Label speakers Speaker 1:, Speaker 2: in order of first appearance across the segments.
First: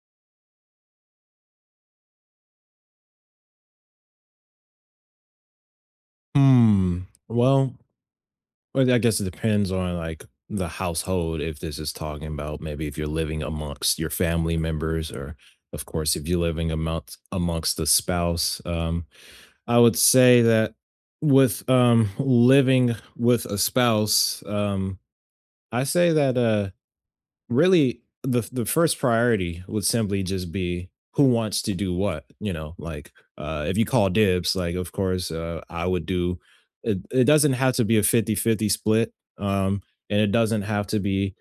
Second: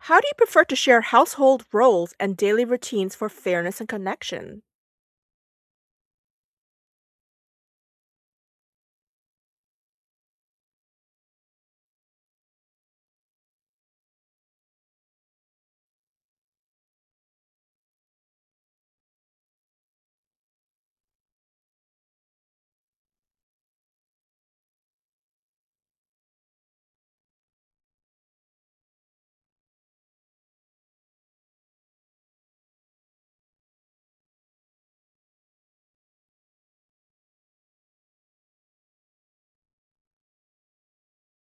Speaker 1: How do you prefer to share household roles and daily routines for fairness and connection?
Speaker 2: Hmm. Well, but I guess it depends on like the household. If this is talking about maybe if you're living amongst your family members, or of course if you're living amongst the spouse, I would say that with living with a spouse, I say that really the first priority would simply just be who wants to do what like if you call dibs, like of course I would do it. It doesn't have to be a fifty-fifty split. um and it doesn't have to be,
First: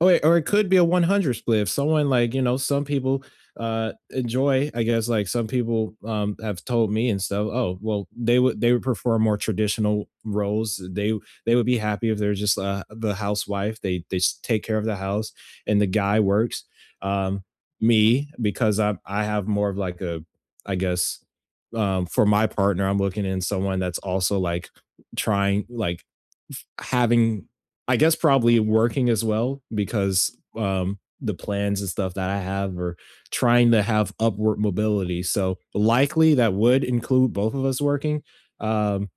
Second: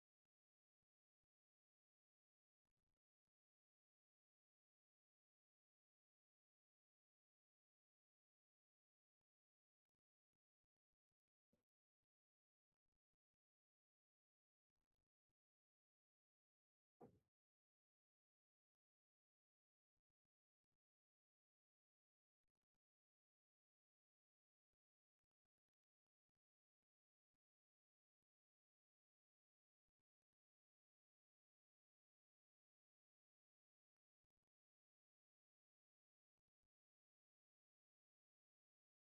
Speaker 2: oh wait, or it could be a 100 split if someone, like, some people enjoy, I guess. Like some people have told me and stuff, oh well, they would prefer more traditional roles. They would be happy if they're just the housewife. They take care of the house and the guy works. Um, Me, because I have more of like a, I guess, for my partner, I'm looking in someone that's also like trying, like having, I guess, probably working as well, because the plans and stuff that I have are trying to have upward mobility. So likely that would include both of us working. Um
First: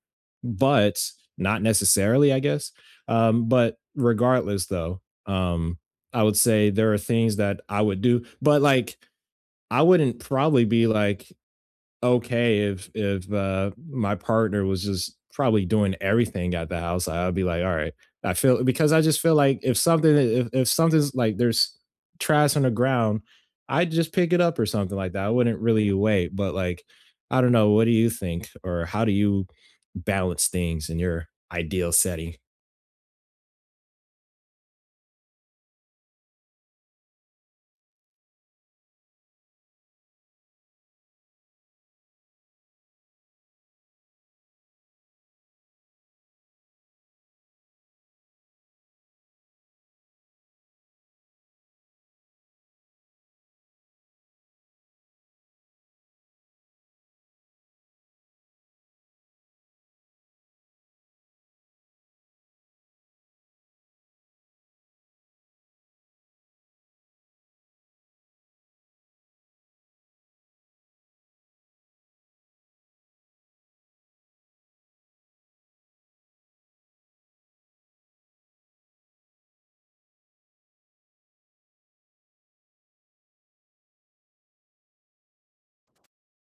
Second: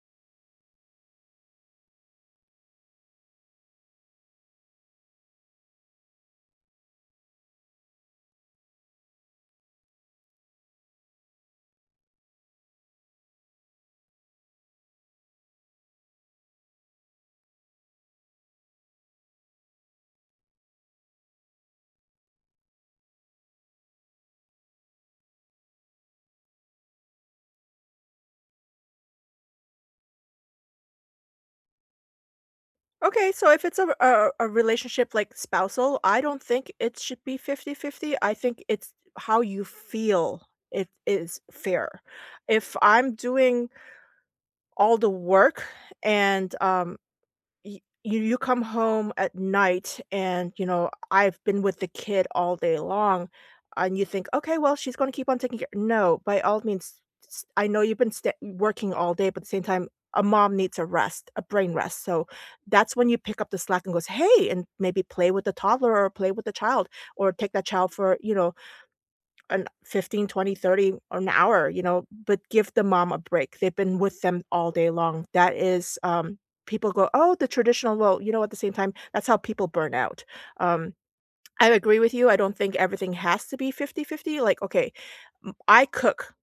Speaker 2: but not necessarily, I guess. But regardless though, um I would say there are things that I would do, but like I wouldn't probably be like, okay, if my partner was just probably doing everything at the house, I'd be like, all right, I feel, because I just feel like if something, if something's like there's trash on the ground, I'd just pick it up or something like that. I wouldn't really wait, but like, I don't know, what do you think, or how do you balance things in your ideal setting?
Speaker 1: Okay, so if it's a relationship like spousal, I don't think it should be fifty-fifty. I think it's how you feel it is fair. If I'm doing all the work and Y you you come home at night and, you know, I've been with the kid all day long, and you think, "Okay, well, she's gonna keep on taking care." No, by all means, s I know you've been sta working all day, but at the same time, a mom needs a rest, a brain rest, so that's when you pick up the slack and goes, "Hey," and maybe play with the toddler or play with the child or take that child for, you know, an fifteen, twenty, thirty or an hour, you know, but give the mom a break. They've been with them all day long. That is, people go, oh, the traditional. Well, you know, at the same time, that's how people burn out. Um, I agree with you. I don't think everything has to be fifty-fifty. Like, okay, m I cook.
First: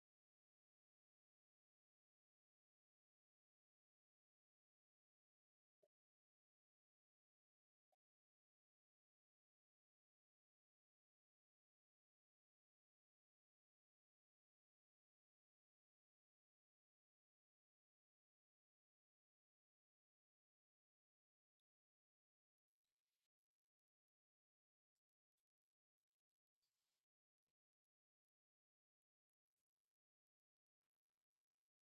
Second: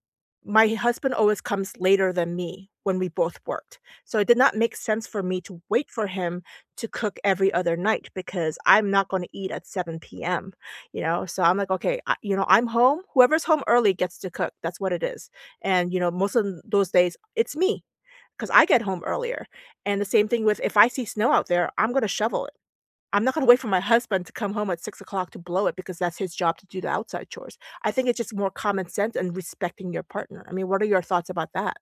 Speaker 1: My husband always comes later than me when we both worked. So it did not make sense for me to wait for him to cook every other night because I'm not gonna eat at 7 p.m., you know? So I'm like, "Okay, I you know, I'm home. Whoever's home early gets to cook." That's what it is. And, you know, most of those days, it's me because I get home earlier. And the same thing with if I see snow out there, I'm gonna shovel. I'm not gonna wait for my husband to come home at 6 o'clock to blow it because that's his job to do the outside chores. I think it's just more common sense and respecting your partner. I mean, what are your thoughts about that?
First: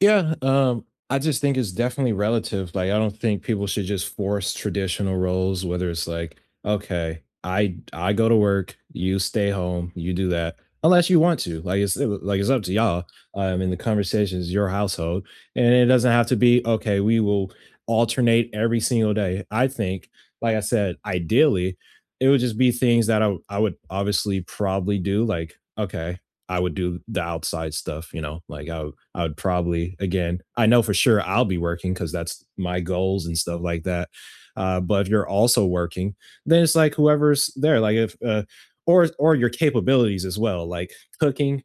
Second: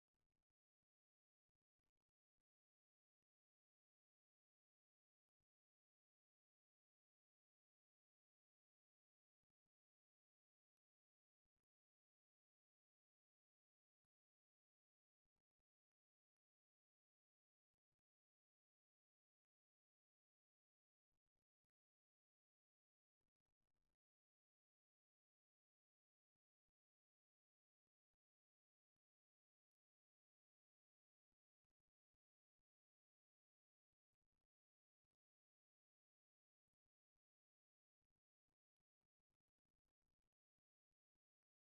Speaker 2: Yeah, I just think it's definitely relative. Like, I don't think people should just force traditional roles, whether it's like, okay, I go to work, you stay home, you do that, unless you want to. Like it's up to y'all. And the conversation is your household, and it doesn't have to be, okay, we will alternate every single day. I think, like I said, ideally, it would just be things that I would obviously probably do. Like, okay, I would do the outside stuff, you know, like I would probably, again, I know for sure I'll be working because that's my goals and stuff like that. But if you're also working, then it's like whoever's there, like if, or your capabilities as well, like cooking,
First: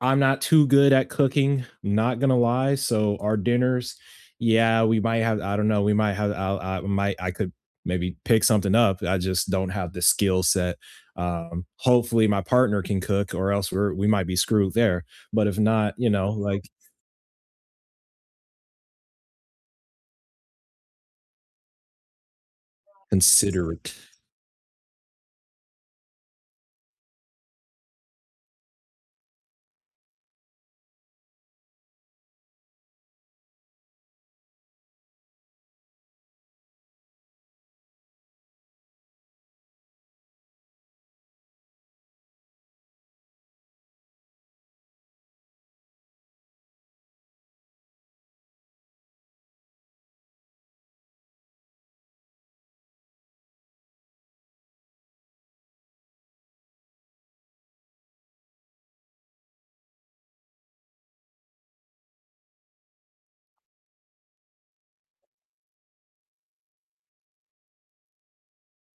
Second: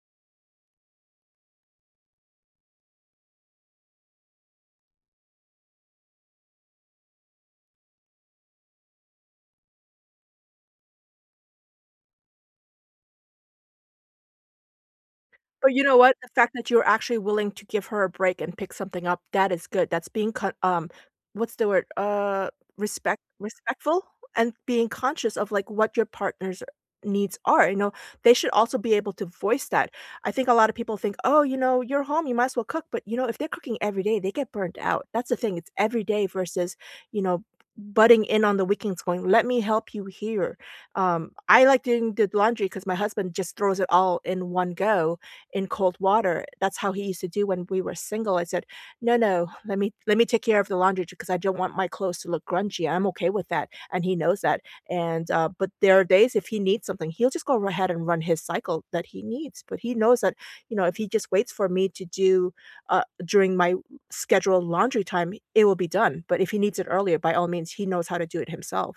Speaker 2: I'm not too good at cooking, not gonna lie. So our dinners, yeah, we might have, I don't know, we might have, I might, I could maybe pick something up. I just don't have the skill set. Hopefully my partner can cook, or else we might be screwed there. But if
Speaker 1: But you
Speaker 2: not,
Speaker 1: know
Speaker 2: you
Speaker 1: what? The
Speaker 2: know,
Speaker 1: fact
Speaker 2: like,
Speaker 1: that you're actually willing to give her a break and pick something up, that is good. That's being con what's the word?
Speaker 2: consider it.
Speaker 1: Respectful and being conscious of, like, what your partner's needs are, you know? They should also be able to voice that. I think a lot of people think, "Oh, you know, you're home, you might as well cook," but, you know, if they're cooking every day, they get burnt out. That's the thing, it's every day versus, you know, butting in on the weekends going, "Let me help you here." I like doing the laundry because my husband just throws it all in one go in cold water. That's how he used to do when we were single. I said, "No, no, let me take care of the laundry because I don't want my clothes to look grungy. I'm okay with that." And he knows that. And but there are days if he needs something, he'll just go ahead and run his cycle that he needs. But he knows that, you know, if he just waits for me to do during my scheduled laundry time, it will be done. But if he needs it earlier, by all means, he knows how to do it himself.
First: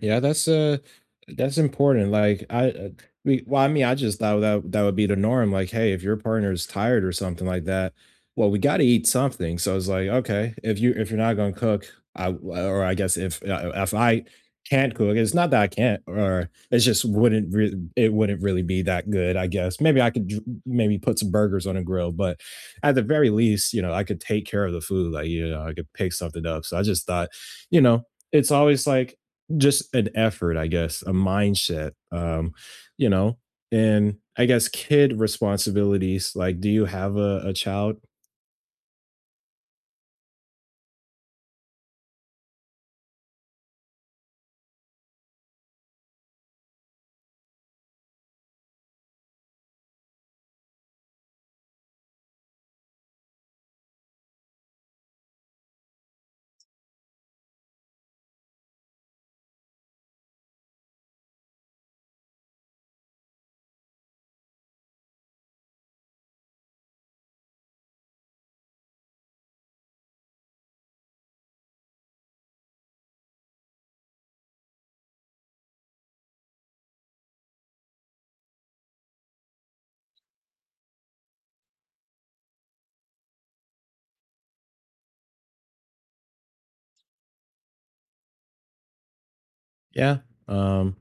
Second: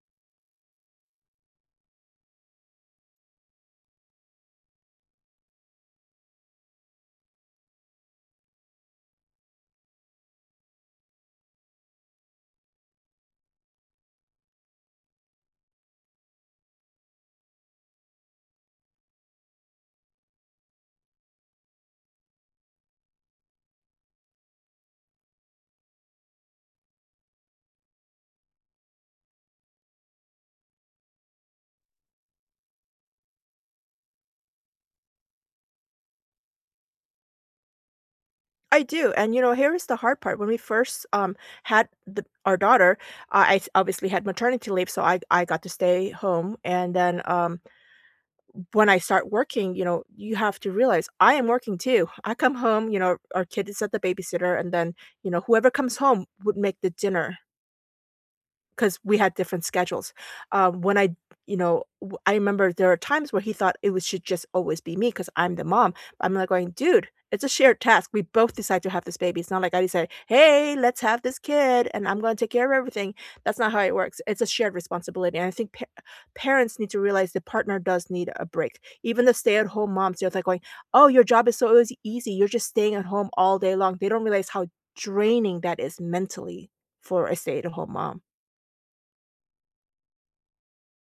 Speaker 2: Yeah, that's important. Like I we well, I mean, I just thought that that would be the norm. Like, hey, if your partner is tired or something like that, well, we got to eat something. So it's like, okay, if you're not going to cook, I guess if I can't cook, it's not that I can't, or it's just wouldn't re- it wouldn't really be that good. I guess maybe I could maybe put some burgers on a grill, but at the very least, I could take care of the food. Like, I could pick something up. So I just thought, you know, it's always like just an effort, I guess, a mindset, you know, and I guess kid responsibilities. Like, do you have a child?
Speaker 1: I do, and, you know, here is the hard part. When we first, had the our daughter, I s obviously had maternity leave, so I got to stay home, and then, when I start working, you know, you have to realize I am working too. I come home, you know, our kid is at the babysitter, and then, you know, whoever comes home would make the dinner. 'Cause we had different schedules. When I you know, w I remember there are times where he thought it was should just always be me because 'cause I'm the mom. I'm, like, going, "Dude, it's a shared task. We both decide to have this baby. It's not like 'Hey, let's have this kid, and I'm gonna take care of everything.' That's not how it works. It's a shared responsibility, and I think pa parents need to realize the partner does need a break. Even the stay-at-home moms, they're, like, going, "Oh, your job is so easy. You're just staying at home all day long." They don't realize how draining that is mentally for a stay-at-home mom.
Speaker 2: Yeah. Um,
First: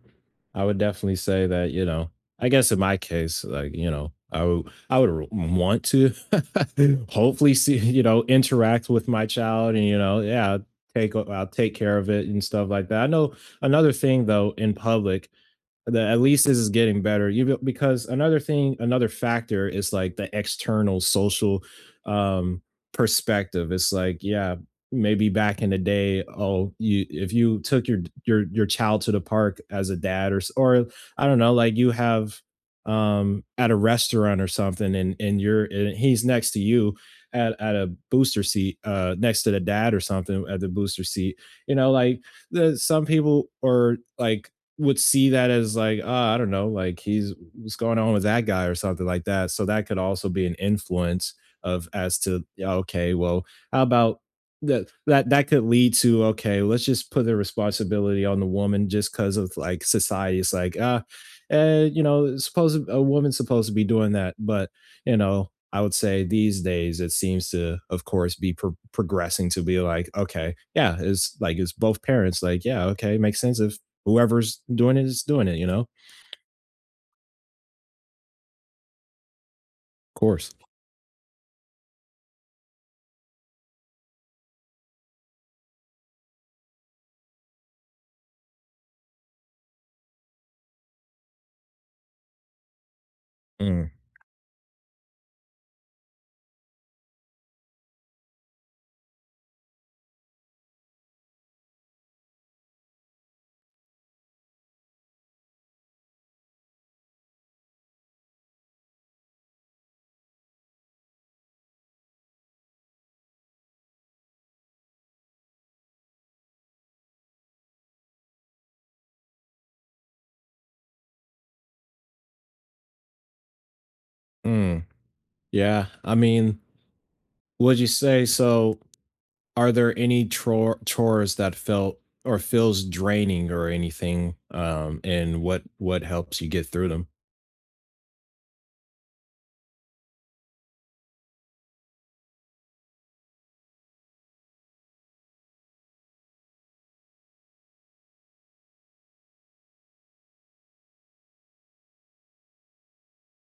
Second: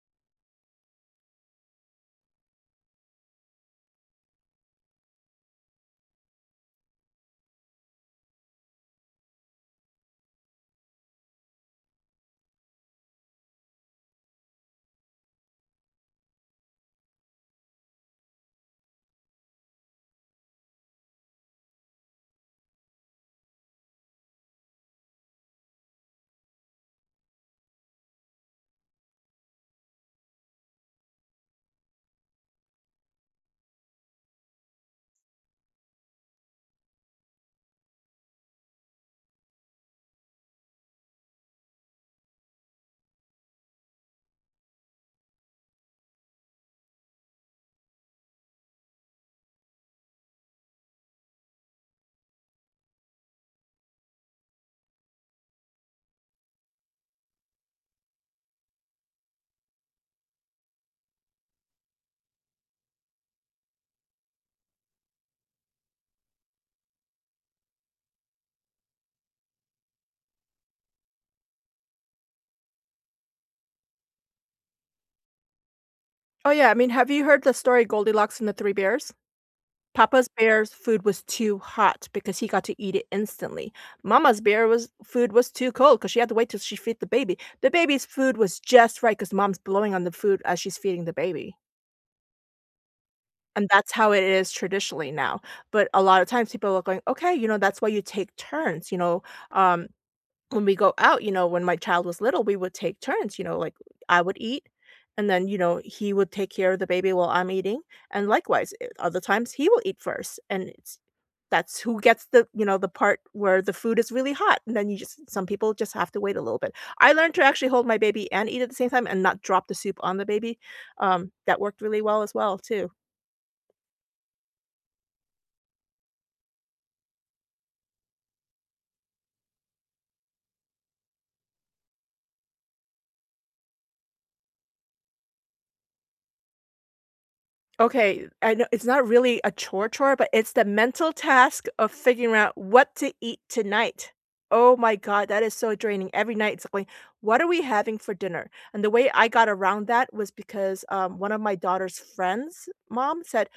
Speaker 2: I would definitely say that, I guess in my case, like, I would want to hopefully see, interact with my child and, yeah, I'll take care of it and stuff like that. I know another thing though in public. That, at least this is getting better, you, because another thing, another factor is like the external social um perspective. It's like, yeah, maybe back in the day, oh, you, if you took your child to the park as a dad, or I don't know, like you have, at a restaurant or something, and you're and he's next to you, at a booster seat, next to the dad or something, at the booster seat, you know, like the some people are like would see that as like, I don't know, like he's, what's going on with that guy or something like that. So that could also be an influence of, as to, yeah, okay, well, how about that that could lead to, okay, let's just put the responsibility on the woman just because of like society. It's like, it's supposed a woman's supposed to be doing that, but, I would say these days it seems to, of course, be progressing to be like, okay, yeah, it's like it's both parents, like, yeah, okay, makes sense if whoever's doing it is doing it, you know? Of
Speaker 1: Oh, yeah, I mean, have you heard the story Goldilocks and the 3 Bears? Papa's
Speaker 2: course.
Speaker 1: bear's food was too hot because he got to eat it instantly. Mama's bear was food was too cold because she had to wait till she feed the baby. The baby's food was just right because mom's blowing on the food as she's feeding the baby, and
Speaker 2: Mm,
Speaker 1: that's how it is traditionally now, but a lot of times people are going, "Okay, you know, that's why you take turns," you know, um, when we go out, you know, when my child was little, we would take turns, you know, like I would eat and then, you know, he would take care of the baby while I'm eating. And likewise, other times he will eat first. And it's that's who gets the, you know, the part where the food is really hot. And then you just some people just have to wait a little bit. I learned to actually hold my baby and eat at the same time and not drop the soup on the baby. That worked really well as well too.
Speaker 2: mm. Yeah. I mean, would you say so? Are there any chores that felt or feels draining or anything? And what helps you get through them?
Speaker 1: Okay, I know it's not really a chore, but it's the mental task of figuring out what to eat tonight. Oh my god, that is so draining. Every night it's like, "What are we having for dinner?" And the way I got around that was because, one of my daughter's friends' mom said,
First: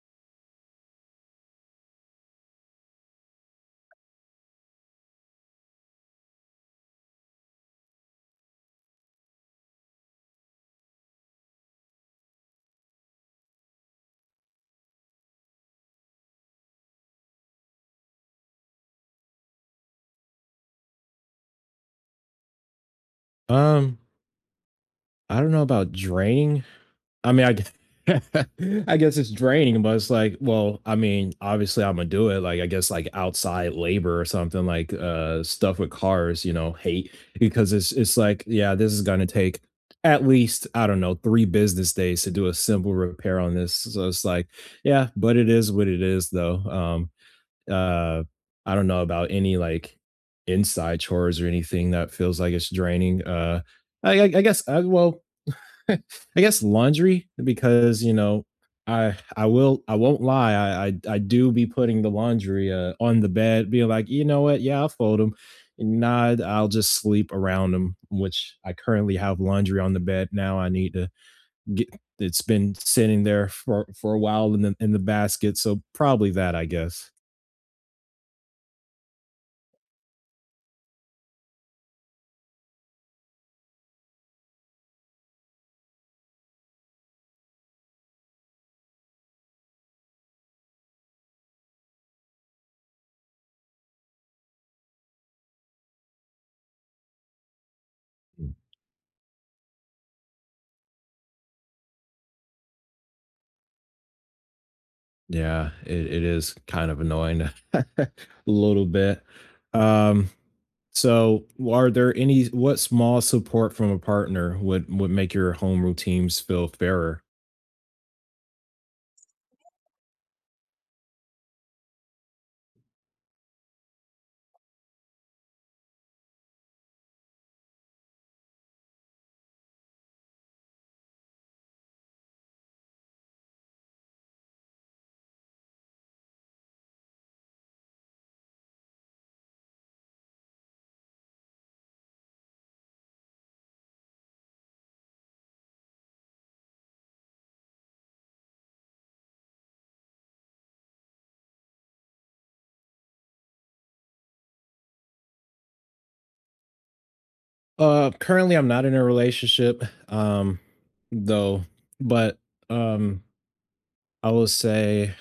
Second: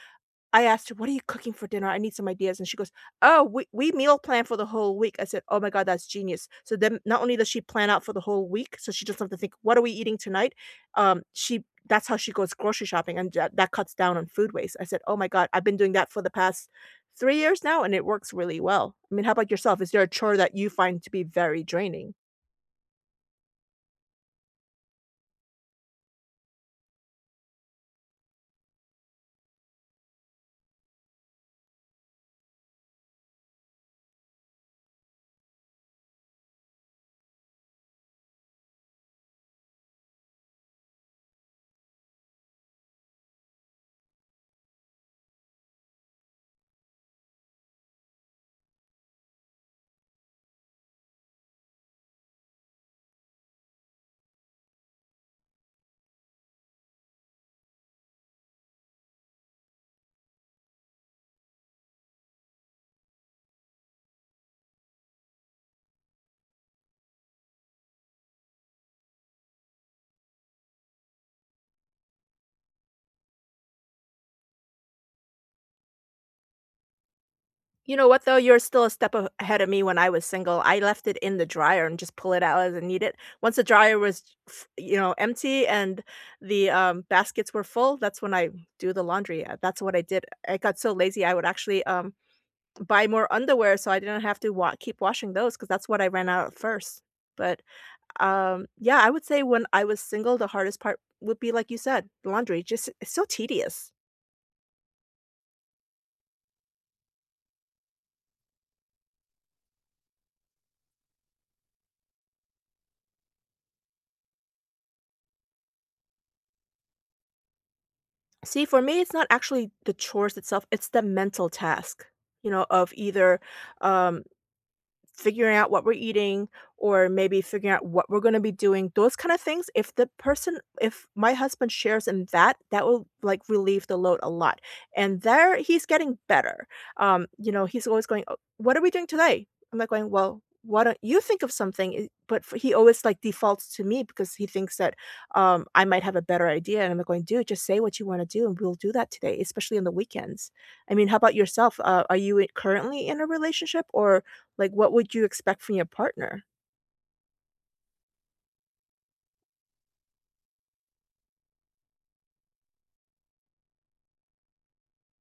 Speaker 1: I asked her, "What are you cooking for dinner? I need some ideas." And she goes, "Oh, we meal plan for the whole week." I said, "Oh my god, that's genius." So then not only does she plan out for the whole week, so she doesn't have to think, "What are we eating tonight?" She that's how she goes grocery shopping and that cuts down on food waste. I said, "Oh my god, I've been doing that for the past 3 years now and it works really well." I mean, how about yourself? Is there a chore that you find to be very draining?
Speaker 2: Um, I don't know about draining. I mean, I guess it's draining, but it's like, well, I mean, obviously I'm gonna do it. Like, I guess like outside labor or something, like stuff with cars, hate because it's like, yeah, this is gonna take at least, I don't know, 3 business days to do a simple repair on this. So it's like, yeah, but it is what it is though. Uh I, don't know about any like inside chores or anything that feels like it's draining. I guess well, I guess laundry, because I won't lie. I do be putting the laundry on the bed, being like, you know what, yeah, I'll fold them. Nah, I'll just sleep around them, which I currently have laundry on the bed now. I need to get, it's been sitting there for a while, in the basket, so probably that, I guess.
Speaker 1: You know what, though? You're still a step a ahead of me when I was single. I left it in the dryer and just pull it out as I need it. Once the dryer was, f you know, empty and the, baskets were full, that's when I do the laundry. That's what I did. I got so lazy, I would actually, buy more underwear so I didn't have to wa keep washing those because that's what I ran out of first. But, yeah, I would say when I was single, the hardest part would be like you said, laundry. Just it's so tedious.
Speaker 2: Yeah, it is kind of annoying, a little bit. um So, are there any what small support from a partner would make your home routines feel fairer?
Speaker 1: See, for me, it's not actually the chores itself, it's the mental task, you know, of either um figuring out what we're eating or maybe figuring out what we're gonna be doing, those kind of things, if the person if my husband shares in that, that will, like, relieve the load a lot, and there he's getting better. You know, he's always going, "Oh, what are we doing today?" I'm like going, "Well, why don't you think of something?" But f he always, like, defaults to me because he thinks that, I might have a better idea, and I'm like going, "Dude, just say what you wanna do, and we'll do that today, especially on the weekends." I mean, how about yourself? Are you I currently in a relationship, or like, what would you expect from your partner?
Speaker 2: Currently I'm not in a relationship, though, but, um, I will say,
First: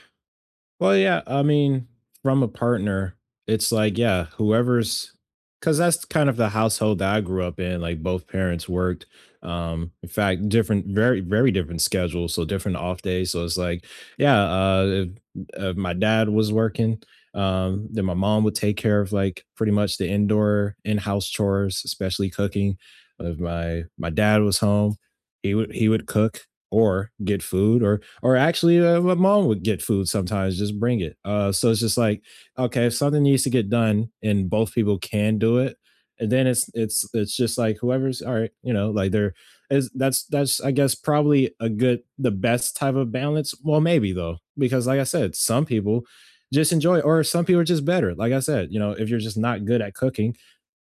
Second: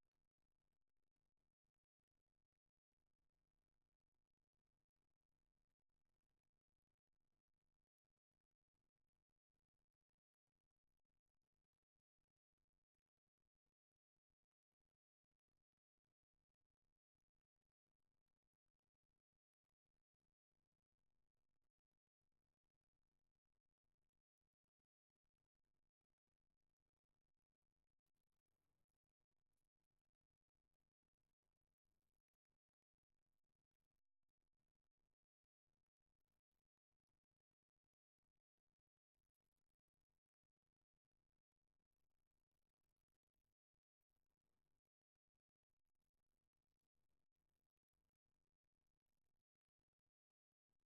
Speaker 2: well, yeah, I mean, from a partner, it's like, yeah, whoever's, because that's kind of the household that I grew up in. Like both parents worked. In fact, different, very, very different schedules, so different off days. So it's like, yeah, if my dad was working, then my mom would take care of like pretty much the indoor in-house chores, especially cooking. If my dad was home, he would cook or get food, or actually my mom would get food sometimes, just bring it, so it's just like, okay, if something needs to get done and both people can do it, and then it's just like whoever's all right, like, they're, is, that's I guess probably a good the best type of balance, well, maybe though, because like I said, some people just enjoy, or some people are just better, like I said, if you're just not good at cooking,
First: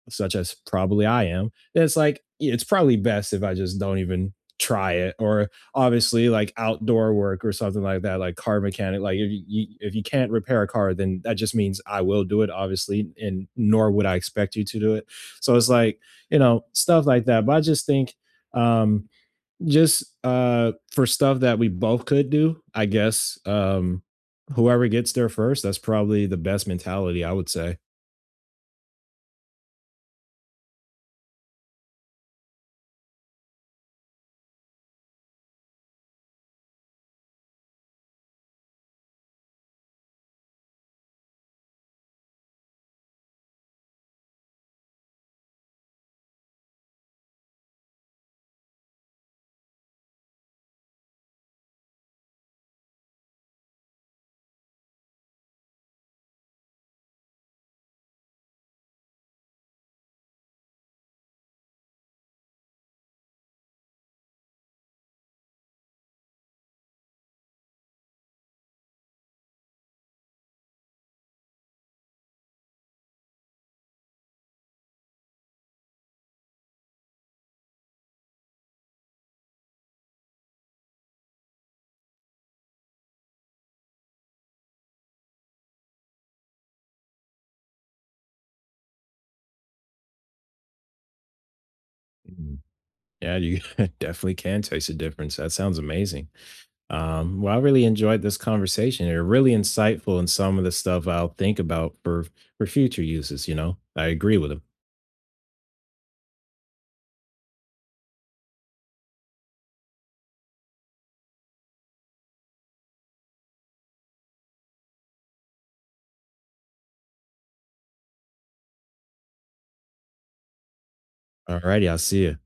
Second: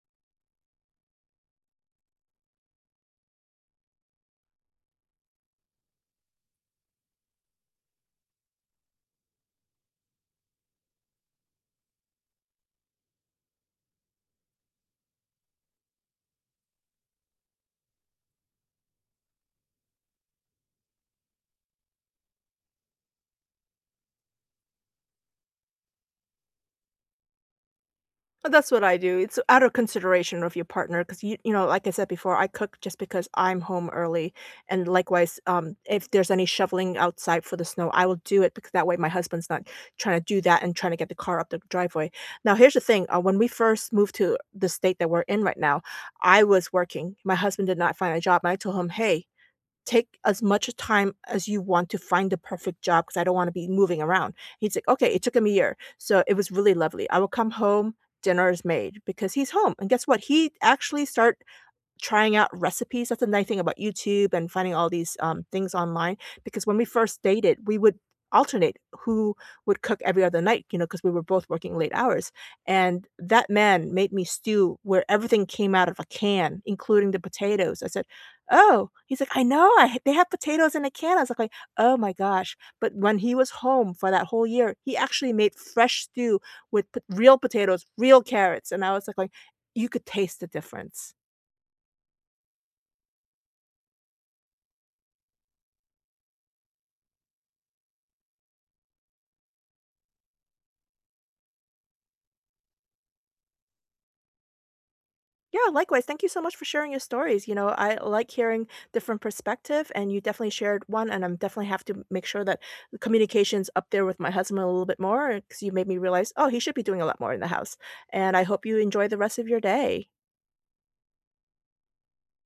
Speaker 2: such as probably I am, then it's like, yeah, it's probably best if I just don't even try it. Or obviously, like outdoor work or something like that, like car mechanic. Like if you can't repair a car, then that just means I will do it, obviously, and nor would I expect you to do it. So it's like, stuff like that. But I just think, um just for stuff that we both could do, I guess, whoever gets there first, that's probably the best mentality, I would say.
Speaker 1: Well, that's what I do. It's out of consideration of your partner because you know, like I said before, I cook just because I'm home early, and likewise, if there's any shoveling outside for the snow, I will do it because that way my husband's not trying to do that and trying to get the car up the driveway. Now, here's the thing: when we first moved to the state that we're in right now, I was working. My husband did not find a job, and I told him, "Hey, take as much time as you want to find the perfect job because I don't want to be moving around." He's like, okay, it took him a year. So it was really lovely. I will come home, dinner is made because he's home. And guess what? He actually start trying out recipes. That's the nice thing about YouTube and finding all these, things online, because when we first dated, we would alternate who would cook every other night, you know, because we were both working late hours, and that man made me stew where everything came out of a can, including the potatoes. I said, "Oh." He's like, "I know, I they have potatoes in a can." I was like, "Oh my gosh." But when he was home for that whole year, he actually made fresh stew with p real potatoes, real carrots, and I was like going, "You could taste the difference."
Speaker 2: Yeah, you definitely can taste a difference. That sounds amazing. Well, I really enjoyed this conversation. You're really insightful in some of the stuff I'll think about for future uses. You know, I agree with them.
Speaker 1: Yeah, likewise. Thank you so much for sharing your stories. You know, I like hearing different perspective and you definitely shared one and I'm definitely have to make sure that the communication's up there with my husband a little bit more because you made me realize, oh, he should be doing a lot more in the house. And I hope you enjoy the rest of your day.
Speaker 2: All righty, I'll see you.